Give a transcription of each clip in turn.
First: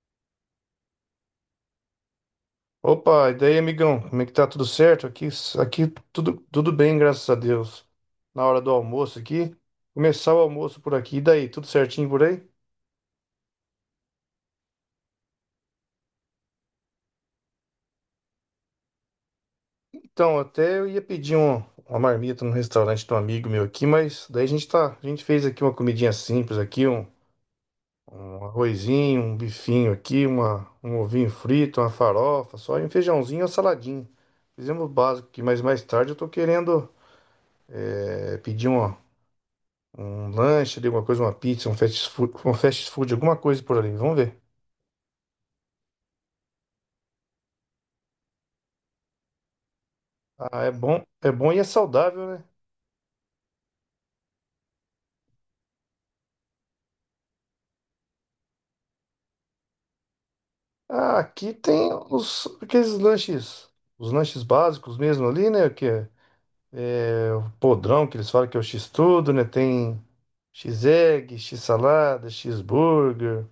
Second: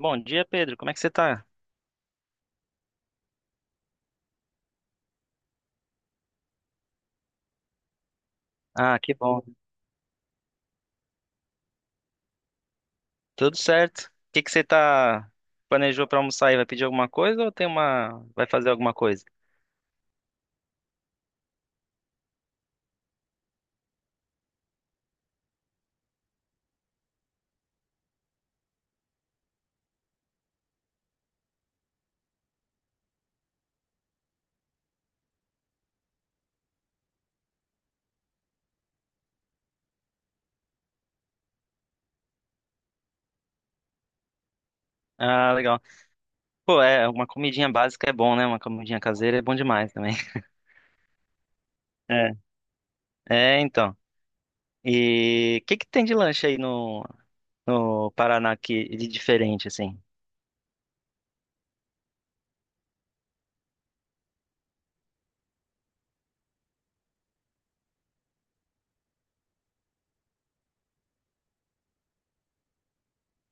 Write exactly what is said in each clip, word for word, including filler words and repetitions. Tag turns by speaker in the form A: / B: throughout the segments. A: Bom dia, Pedro. Como é que você tá?
B: Opa, e daí, amigão? Como é que tá? Tudo certo? Aqui, aqui tudo, tudo bem, graças a Deus. Na hora do
A: Ah, que
B: almoço
A: bom.
B: aqui, começar o almoço por aqui. E daí, tudo certinho por aí?
A: Tudo certo. O que que você tá planejou pra almoçar aí? Vai pedir alguma coisa ou tem uma vai fazer alguma coisa?
B: Então, até eu ia pedir um- uma marmita no restaurante de um amigo meu aqui, mas daí a gente tá, a gente fez aqui uma comidinha simples aqui, um, um arrozinho, um bifinho aqui, uma, um ovinho frito, uma farofa, só e um feijãozinho e uma saladinha. Fizemos o básico aqui, mas mais tarde eu tô querendo é, pedir uma um lanche ali, alguma coisa, uma pizza, um fast food, um fast food, alguma coisa por ali. Vamos ver.
A: Ah, legal. Pô, é, uma comidinha básica é bom, né? Uma comidinha caseira é bom demais também.
B: Ah, é bom, é bom e é saudável,
A: É,
B: né?
A: é, então. E o que que tem de lanche aí no no Paraná que de diferente assim?
B: Ah, aqui tem os aqueles lanches, os lanches básicos mesmo ali, né? Que é, é o podrão que eles falam que é o X-tudo, né? Tem X-egg, X-salada, X-burger,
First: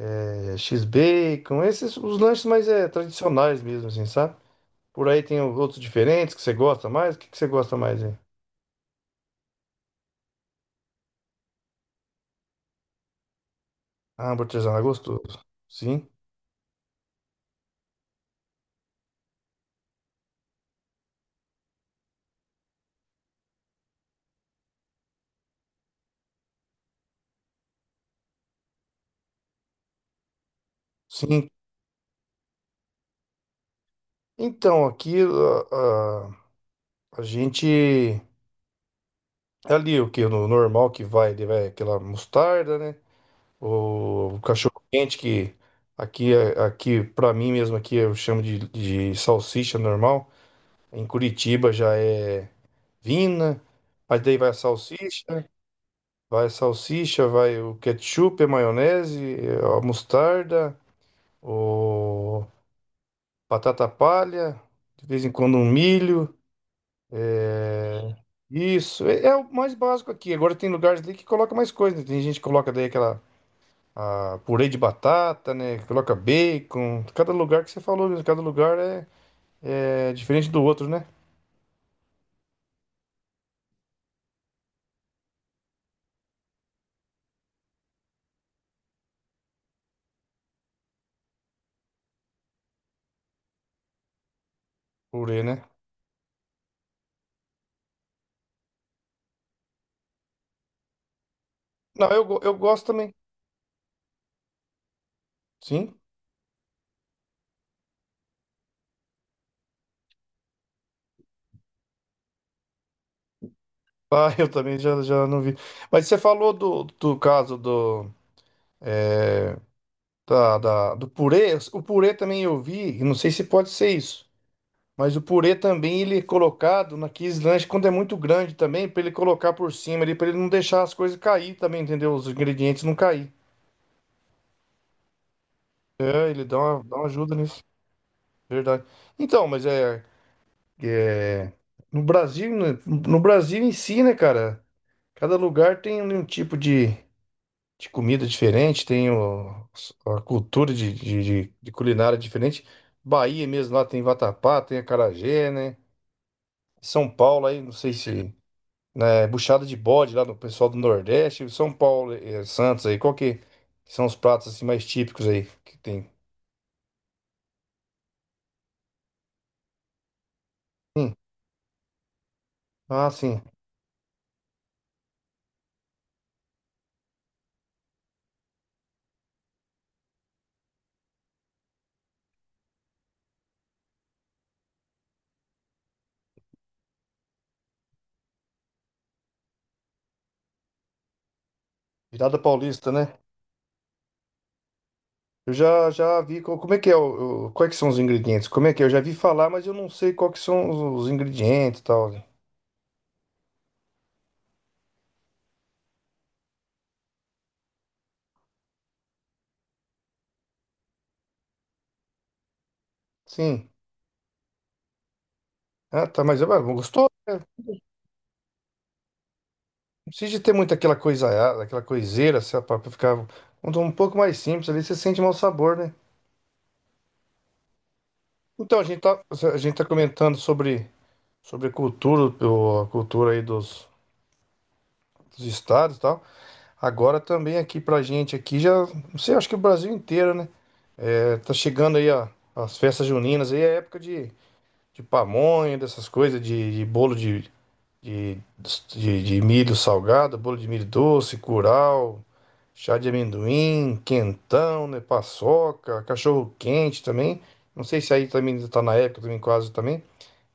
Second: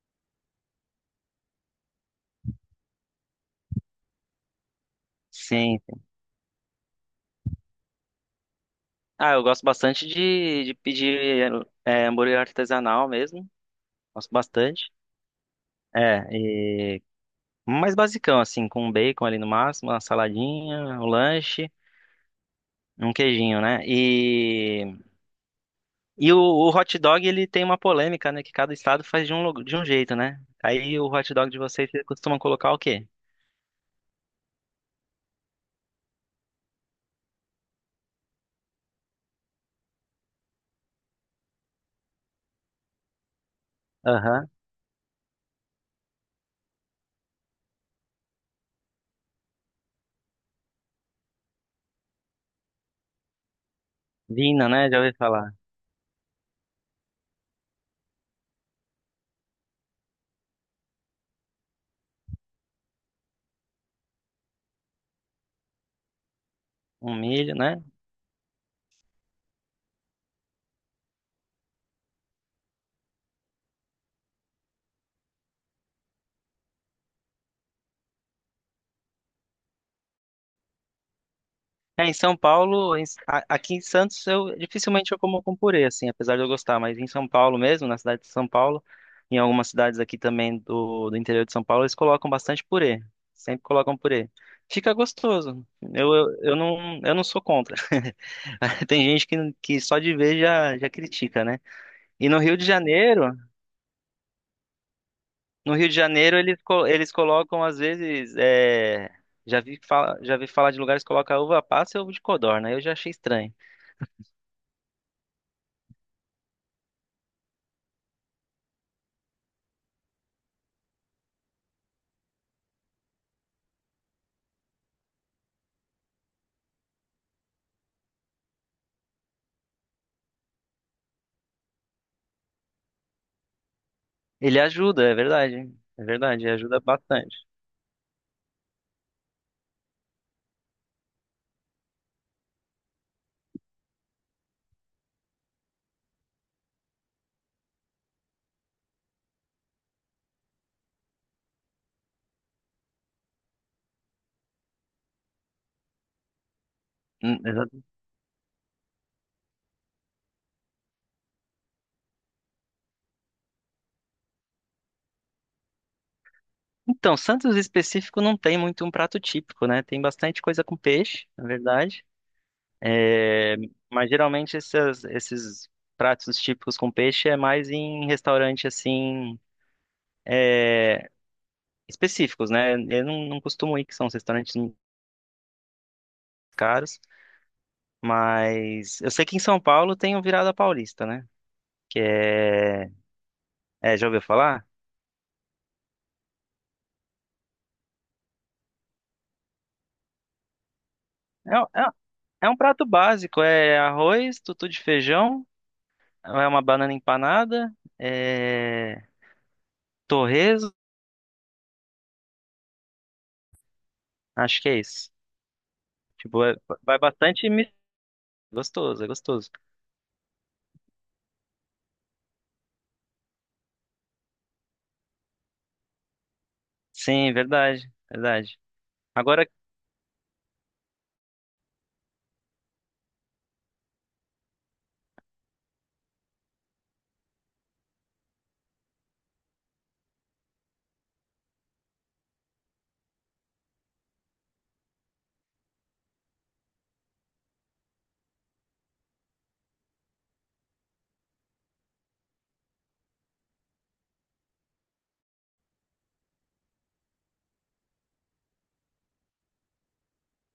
B: é, X-bacon, esses os lanches mais é, tradicionais mesmo, assim, sabe? Por aí tem
A: Sim.
B: outros diferentes que você gosta mais. O que que você gosta mais, hein?
A: Ah, eu gosto bastante de, de pedir é, hambúrguer artesanal mesmo.
B: Ah,
A: Gosto
B: hambúrguer artesanal é
A: bastante.
B: gostoso. Sim.
A: É, mais basicão, assim, com um bacon ali no máximo, uma saladinha, um lanche, um queijinho, né? E, e o, o hot dog, ele tem uma polêmica, né? Que cada estado faz de um, lu- de um jeito, né? Aí o hot
B: Sim,
A: dog de vocês, vocês costumam colocar o quê?
B: então, aqui a, a, a gente. Ali o que? No normal que vai, ele vai aquela mostarda, né? O
A: Aham.
B: cachorro quente que aqui, é- aqui para mim mesmo, aqui eu chamo de, de salsicha normal. Em Curitiba já é vina. Aí daí vai a
A: Vina, né? Já ouvi
B: salsicha, né?
A: falar.
B: Vai a salsicha, vai o ketchup, a maionese, a mostarda, o batata palha, de vez em quando um milho.
A: Um milho, né?
B: é, Isso, é, é o mais básico aqui. Agora tem lugares ali que coloca mais coisa, né? Tem gente que coloca daí aquela ah, purê de batata, né? Coloca bacon. Cada lugar que você falou, mesmo, cada lugar é, é diferente do outro, né?
A: É, em São Paulo, em- a- aqui em Santos, eu dificilmente eu como com purê, assim, apesar de eu gostar, mas em São Paulo mesmo, na cidade de São Paulo, em algumas cidades aqui também do, do interior de São Paulo, eles colocam bastante purê. Sempre colocam purê. Fica
B: Purê, né?
A: gostoso. Eu, eu, eu não, eu não sou contra. Tem gente que, que só de ver já, já critica, né?
B: Não, eu,
A: E no
B: go- eu
A: Rio de
B: gosto também.
A: Janeiro, no Rio de
B: Sim.
A: Janeiro eles, co- eles colocam às vezes, é, já vi, fala, já vi falar de lugares que colocam uva passa e ovo de codorna. Eu já achei estranho.
B: Ah, eu também já, já não vi. Mas você falou do, do caso do, da, da- do purê. O purê também eu vi, e não sei se pode ser isso. Mas o purê também ele é colocado naqueles lanches quando é muito grande também, pra ele colocar por cima ali, pra ele não deixar as coisas cair também, entendeu? Os ingredientes não cair.
A: Ele ajuda, é verdade. É
B: É,
A: verdade,
B: ele
A: ele
B: dá
A: ajuda
B: uma, dá uma ajuda
A: bastante.
B: nisso, verdade. Então, mas é, é no Brasil, né, no Brasil em si, né, cara? Cada lugar tem um um tipo de, de comida diferente, tem o- a cultura de, de, de- de culinária diferente. Bahia mesmo lá tem vatapá, tem acarajé, né? São
A: Hum,
B: Paulo aí, não
A: exa-
B: sei se né, buchada de bode lá no pessoal do Nordeste, São Paulo, eh, Santos aí, qual que são os pratos assim mais típicos aí que tem?
A: Então, Santos específico não tem muito um prato típico, né? Tem bastante coisa com
B: Hum,
A: peixe, na verdade.
B: ah, sim,
A: É, mas geralmente essas- esses pratos típicos com peixe é mais em restaurante assim específicos, né? Eu não, não costumo ir, que são os restaurantes caros, mas eu sei que em São Paulo tem o Virada Paulista, né? Que
B: virada paulista,
A: é,
B: né?
A: é, já ouviu falar?
B: Eu já já vi co- como é que é o, o- quais que são os ingredientes? Como é que é? Eu já vi falar, mas eu não sei qual que são os, os ingredientes
A: É,
B: e
A: é,
B: tal, né?
A: é um prato básico, é arroz, tutu de feijão. É uma banana empanada, é... torresmo,
B: Sim.
A: acho que é isso.
B: Ah, tá, mas
A: Tipo,
B: é
A: é-
B: mas
A: vai
B: gostou, né?
A: bastante mi- gostoso, é gostoso.
B: Não precisa de ter muito aquela coisa, ah, aquela coiseira, sabe, pra pra ficar um, um pouco mais simples ali, você sente mau sabor, né?
A: Sim, verdade, verdade.
B: Então, a gente tá,
A: Agora
B: a gente tá comentando sobre sobre cultura, o- a cultura aí dos, dos estados e tal. Agora também aqui pra gente aqui já, não sei, acho que o Brasil inteiro, né? É, tá chegando aí a- as festas juninas aí, é época de, de pamonha, dessas coisas, de, de bolo de, de, de, de milho salgado, bolo de milho doce, curau, chá de amendoim, quentão, né? Paçoca, cachorro quente também. Não sei se aí também tá na época também quase também,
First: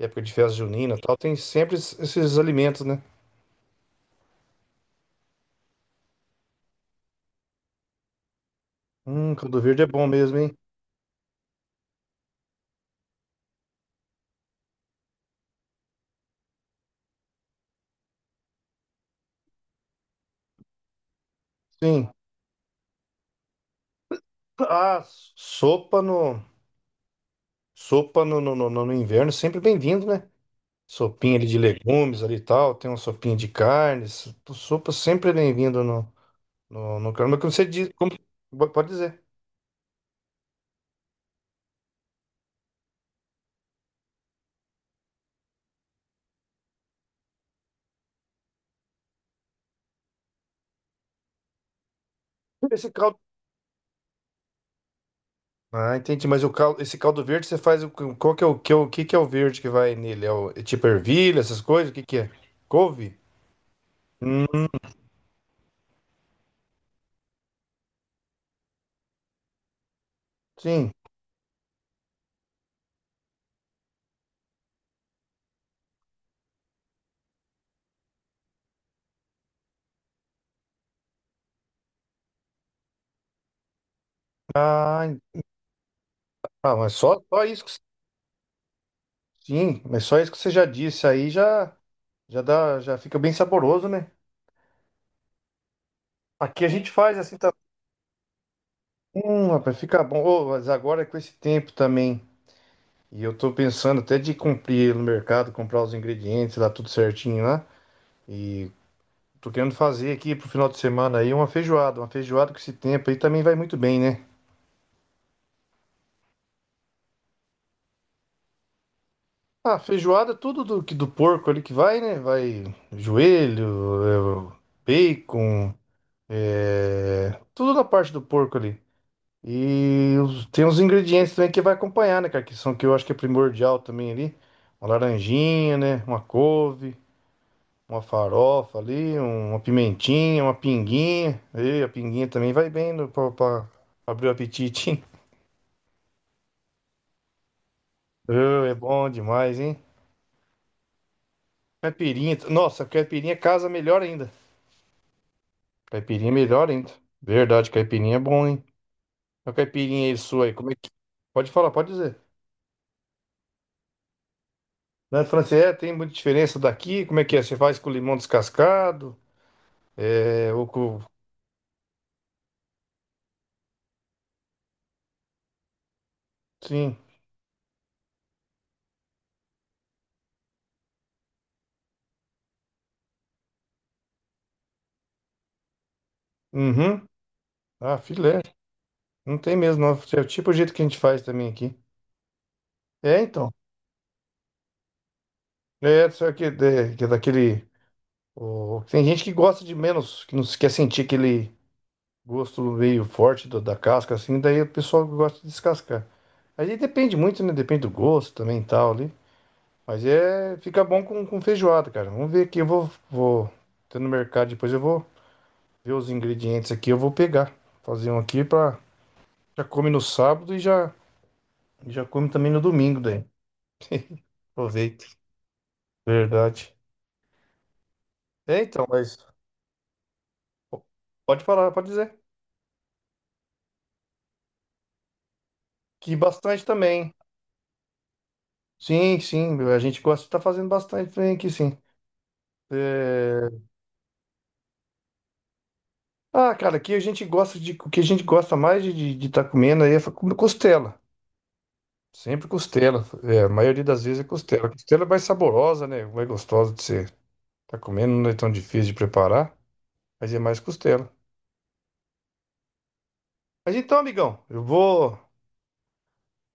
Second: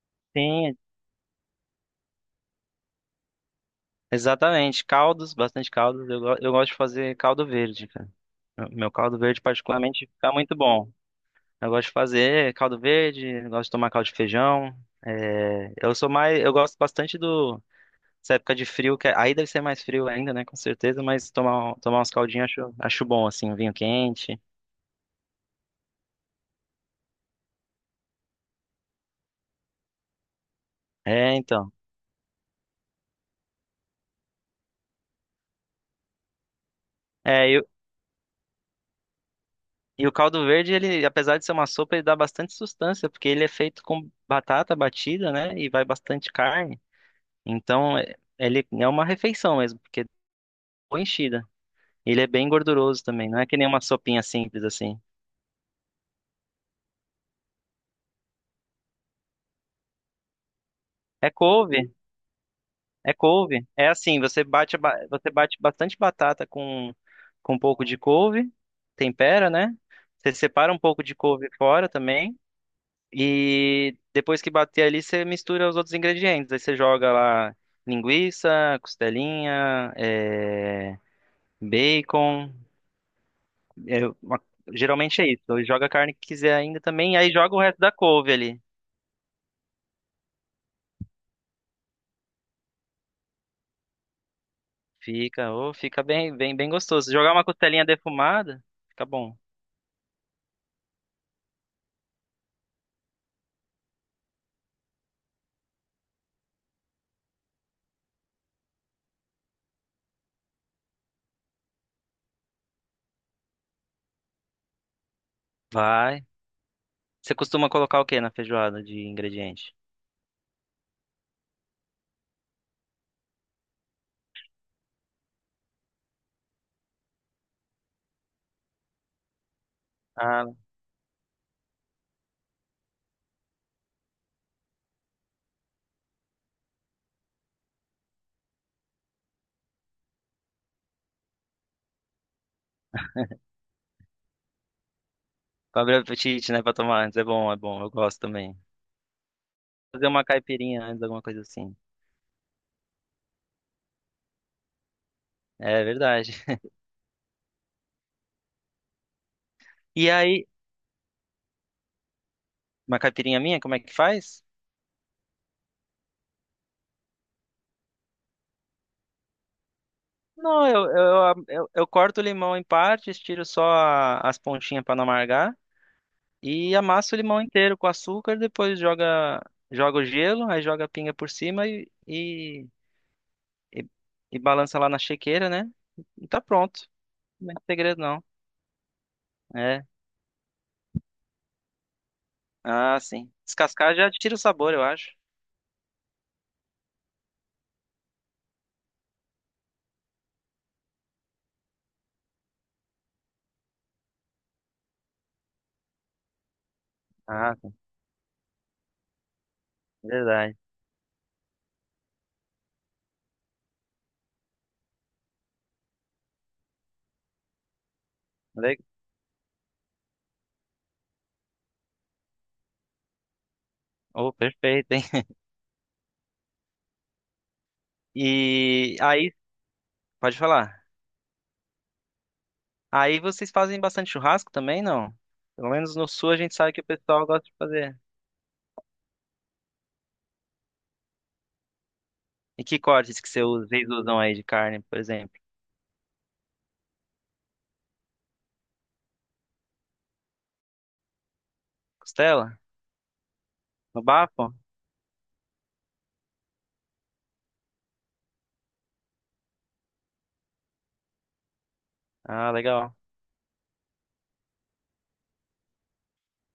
B: época de festa
A: tem,
B: junina e tal, tem sempre esses esses alimentos, né?
A: exatamente, caldos, bastante caldos. Eu, go- eu gosto de fazer caldo verde, cara. Meu meu caldo
B: Hum,
A: verde
B: caldo verde é
A: particularmente
B: bom
A: fica
B: mesmo,
A: muito
B: hein?
A: bom. Eu gosto de fazer caldo verde, eu gosto de tomar caldo de feijão. É, eu sou mais, eu gosto bastante do essa época de frio, que é, aí deve ser mais frio ainda, né? Com certeza, mas tomar, um- tomar
B: Sim.
A: uns caldinhos acho, acho bom, assim, um vinho quente.
B: Ah, sopa no, sopa no, no, no, no inverno, sempre bem-vindo, né?
A: É,
B: Sopinha ali de
A: então.
B: legumes ali e tal, tem uma sopinha de carnes, sopa sempre é bem-vindo no, no, no caldo. Mas
A: É,
B: como
A: e,
B: você
A: o-
B: diz, como- pode dizer.
A: e o caldo verde, ele, apesar de ser uma sopa, ele dá bastante sustância, porque ele é feito com batata batida, né? E vai bastante carne. Então, é- ele é uma refeição mesmo, porque é boa enchida. Ele é bem
B: Esse
A: gorduroso
B: caldo.
A: também, não é que nem uma sopinha simples assim.
B: Ah, entendi, mas o caldo, esse caldo verde você faz, o- qual que é o que, é o que que é o verde que vai nele? É, o, é tipo
A: É
B: ervilha, essas coisas?
A: couve,
B: O que que é?
A: é
B: Couve?
A: couve. É assim, você
B: Hum,
A: bate, a ba- você bate bastante batata com, com um pouco de couve, tempera, né? Você separa um
B: sim.
A: pouco de couve fora também. E depois que bater ali, você mistura os outros ingredientes. Aí você joga lá linguiça, costelinha, é, bacon. É, uma-
B: Ah, en-
A: geralmente é isso. Ou joga a carne que quiser
B: ah,
A: ainda
B: mas
A: também.
B: só,
A: Aí
B: só
A: joga o
B: isso que
A: resto da couve ali.
B: sim, mas só isso que você já disse aí já já dá, já fica bem saboroso, né?
A: Fica, ô, fica bem, bem,
B: Aqui a
A: bem
B: gente
A: gostoso. Se
B: faz
A: jogar
B: assim
A: uma
B: tá,
A: costelinha defumada, fica bom.
B: hum, rapaz, fica bom. Ô, mas agora é com esse tempo também, e eu tô pensando até de cumprir no mercado, comprar os ingredientes lá tudo certinho lá, e tô querendo fazer aqui pro final de semana aí uma feijoada, uma feijoada com esse tempo aí também vai muito bem, né?
A: Vai. Você costuma colocar o que na feijoada de ingrediente?
B: Ah, feijoada é tudo do que do porco ali que vai, né? Vai joelho, eh, bacon, é, tudo da parte do porco ali. E
A: Ah,
B: os- tem os ingredientes também que vai acompanhar, né, cara? Que são que eu acho que é primordial também ali. Uma laranjinha, né? Uma couve, uma farofa ali, um- uma pimentinha, uma pinguinha. E a pinguinha também vai bem no- pra, pra abrir o apetite, hein?
A: pra abrir o apetite, né? Pra tomar antes. É bom, é bom. Eu gosto
B: Ô,
A: também.
B: é bom demais, hein?
A: Fazer uma caipirinha antes, alguma coisa assim.
B: Caipirinha. Nossa, caipirinha casa melhor ainda.
A: É
B: Caipirinha é
A: verdade.
B: melhor ainda. Verdade, caipirinha é bom, hein? A caipirinha
A: E
B: aí sua
A: aí,
B: aí, como é que. Pode falar, pode dizer.
A: uma caipirinha minha, como é que faz?
B: Na França, é, tem muita diferença daqui? Como é que é? Você faz com limão descascado? É,
A: Não,
B: o
A: eu,
B: cu-
A: eu, eu, eu corto o limão em partes, tiro só a- as pontinhas pra não amargar e
B: sim.
A: amasso o limão inteiro com açúcar, depois joga, joga o gelo, aí joga a pinga por cima e, e, e, e balança lá na chequeira, né? E tá pronto.
B: Uhum.
A: Não é
B: Ah,
A: segredo, não.
B: filé. Não tem mesmo,
A: É.
B: não. É o tipo o jeito que a gente faz também aqui.
A: Ah,
B: É,
A: sim.
B: então.
A: Descascar já tira o sabor, eu acho.
B: É, só que, é, que é daquele. o- Tem gente que gosta de menos, que não se quer sentir aquele gosto meio forte do- da casca, assim, daí o pessoal gosta de descascar. Aí depende muito, né?
A: Ah, sim,
B: Depende do gosto também e tal ali. Mas
A: verdade.
B: é. Fica bom com, com feijoada, cara. Vamos ver aqui. Eu vou, vou. Tô no mercado, depois eu vou ver os ingredientes aqui, eu vou pegar. Fazer um aqui
A: Le-
B: pra. Já come no sábado e já. Já come também no domingo, daí.
A: Oh, perfeito,
B: Aproveita.
A: hein?
B: Verdade. É, então,
A: E
B: mas
A: aí, pode
B: po-
A: falar.
B: pode falar, pode dizer.
A: Aí vocês fazem bastante churrasco também, não? Pelo menos no
B: Que
A: sul a gente
B: bastante
A: sabe que o
B: também.
A: pessoal gosta de fazer.
B: Sim, sim, a gente gosta de tá fazendo bastante também aqui, sim.
A: E que cortes que você
B: É,
A: usa- vocês usam aí de carne, por exemplo?
B: ah, cara, aqui a gente gosta de. O que a gente gosta mais de estar comendo aí é fa- comer costela. Sempre
A: Costela?
B: costela. É, a maioria
A: No
B: das vezes é
A: bafo?
B: costela. Costela é mais saborosa, né? Mais gostosa de ser. Tá comendo, não é tão difícil de preparar, mas é mais costela.
A: Ah, legal.
B: Mas então, amigão, eu vou.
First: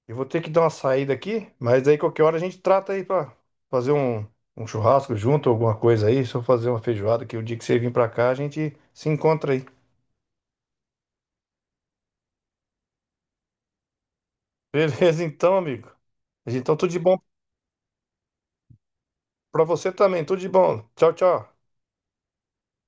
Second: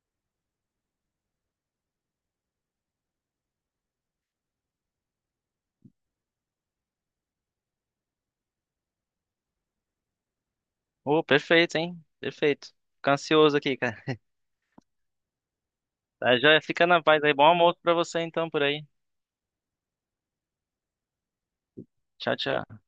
B: Eu vou ter que dar uma saída aqui, mas aí qualquer hora a gente trata aí pra fazer um, um churrasco junto, alguma coisa aí. Só fazer uma feijoada, que o dia que você vir pra cá a gente se encontra aí.
A: Oh, perfeito, hein? Perfeito. Fico ansioso aqui, cara.
B: Beleza, então, amigo.
A: Tá, já
B: Então,
A: fica
B: tudo de
A: na
B: bom
A: paz aí. Bom almoço pra você então por aí.
B: pra você também. Tudo de bom. Tchau, tchau.
A: Tchau, tchau.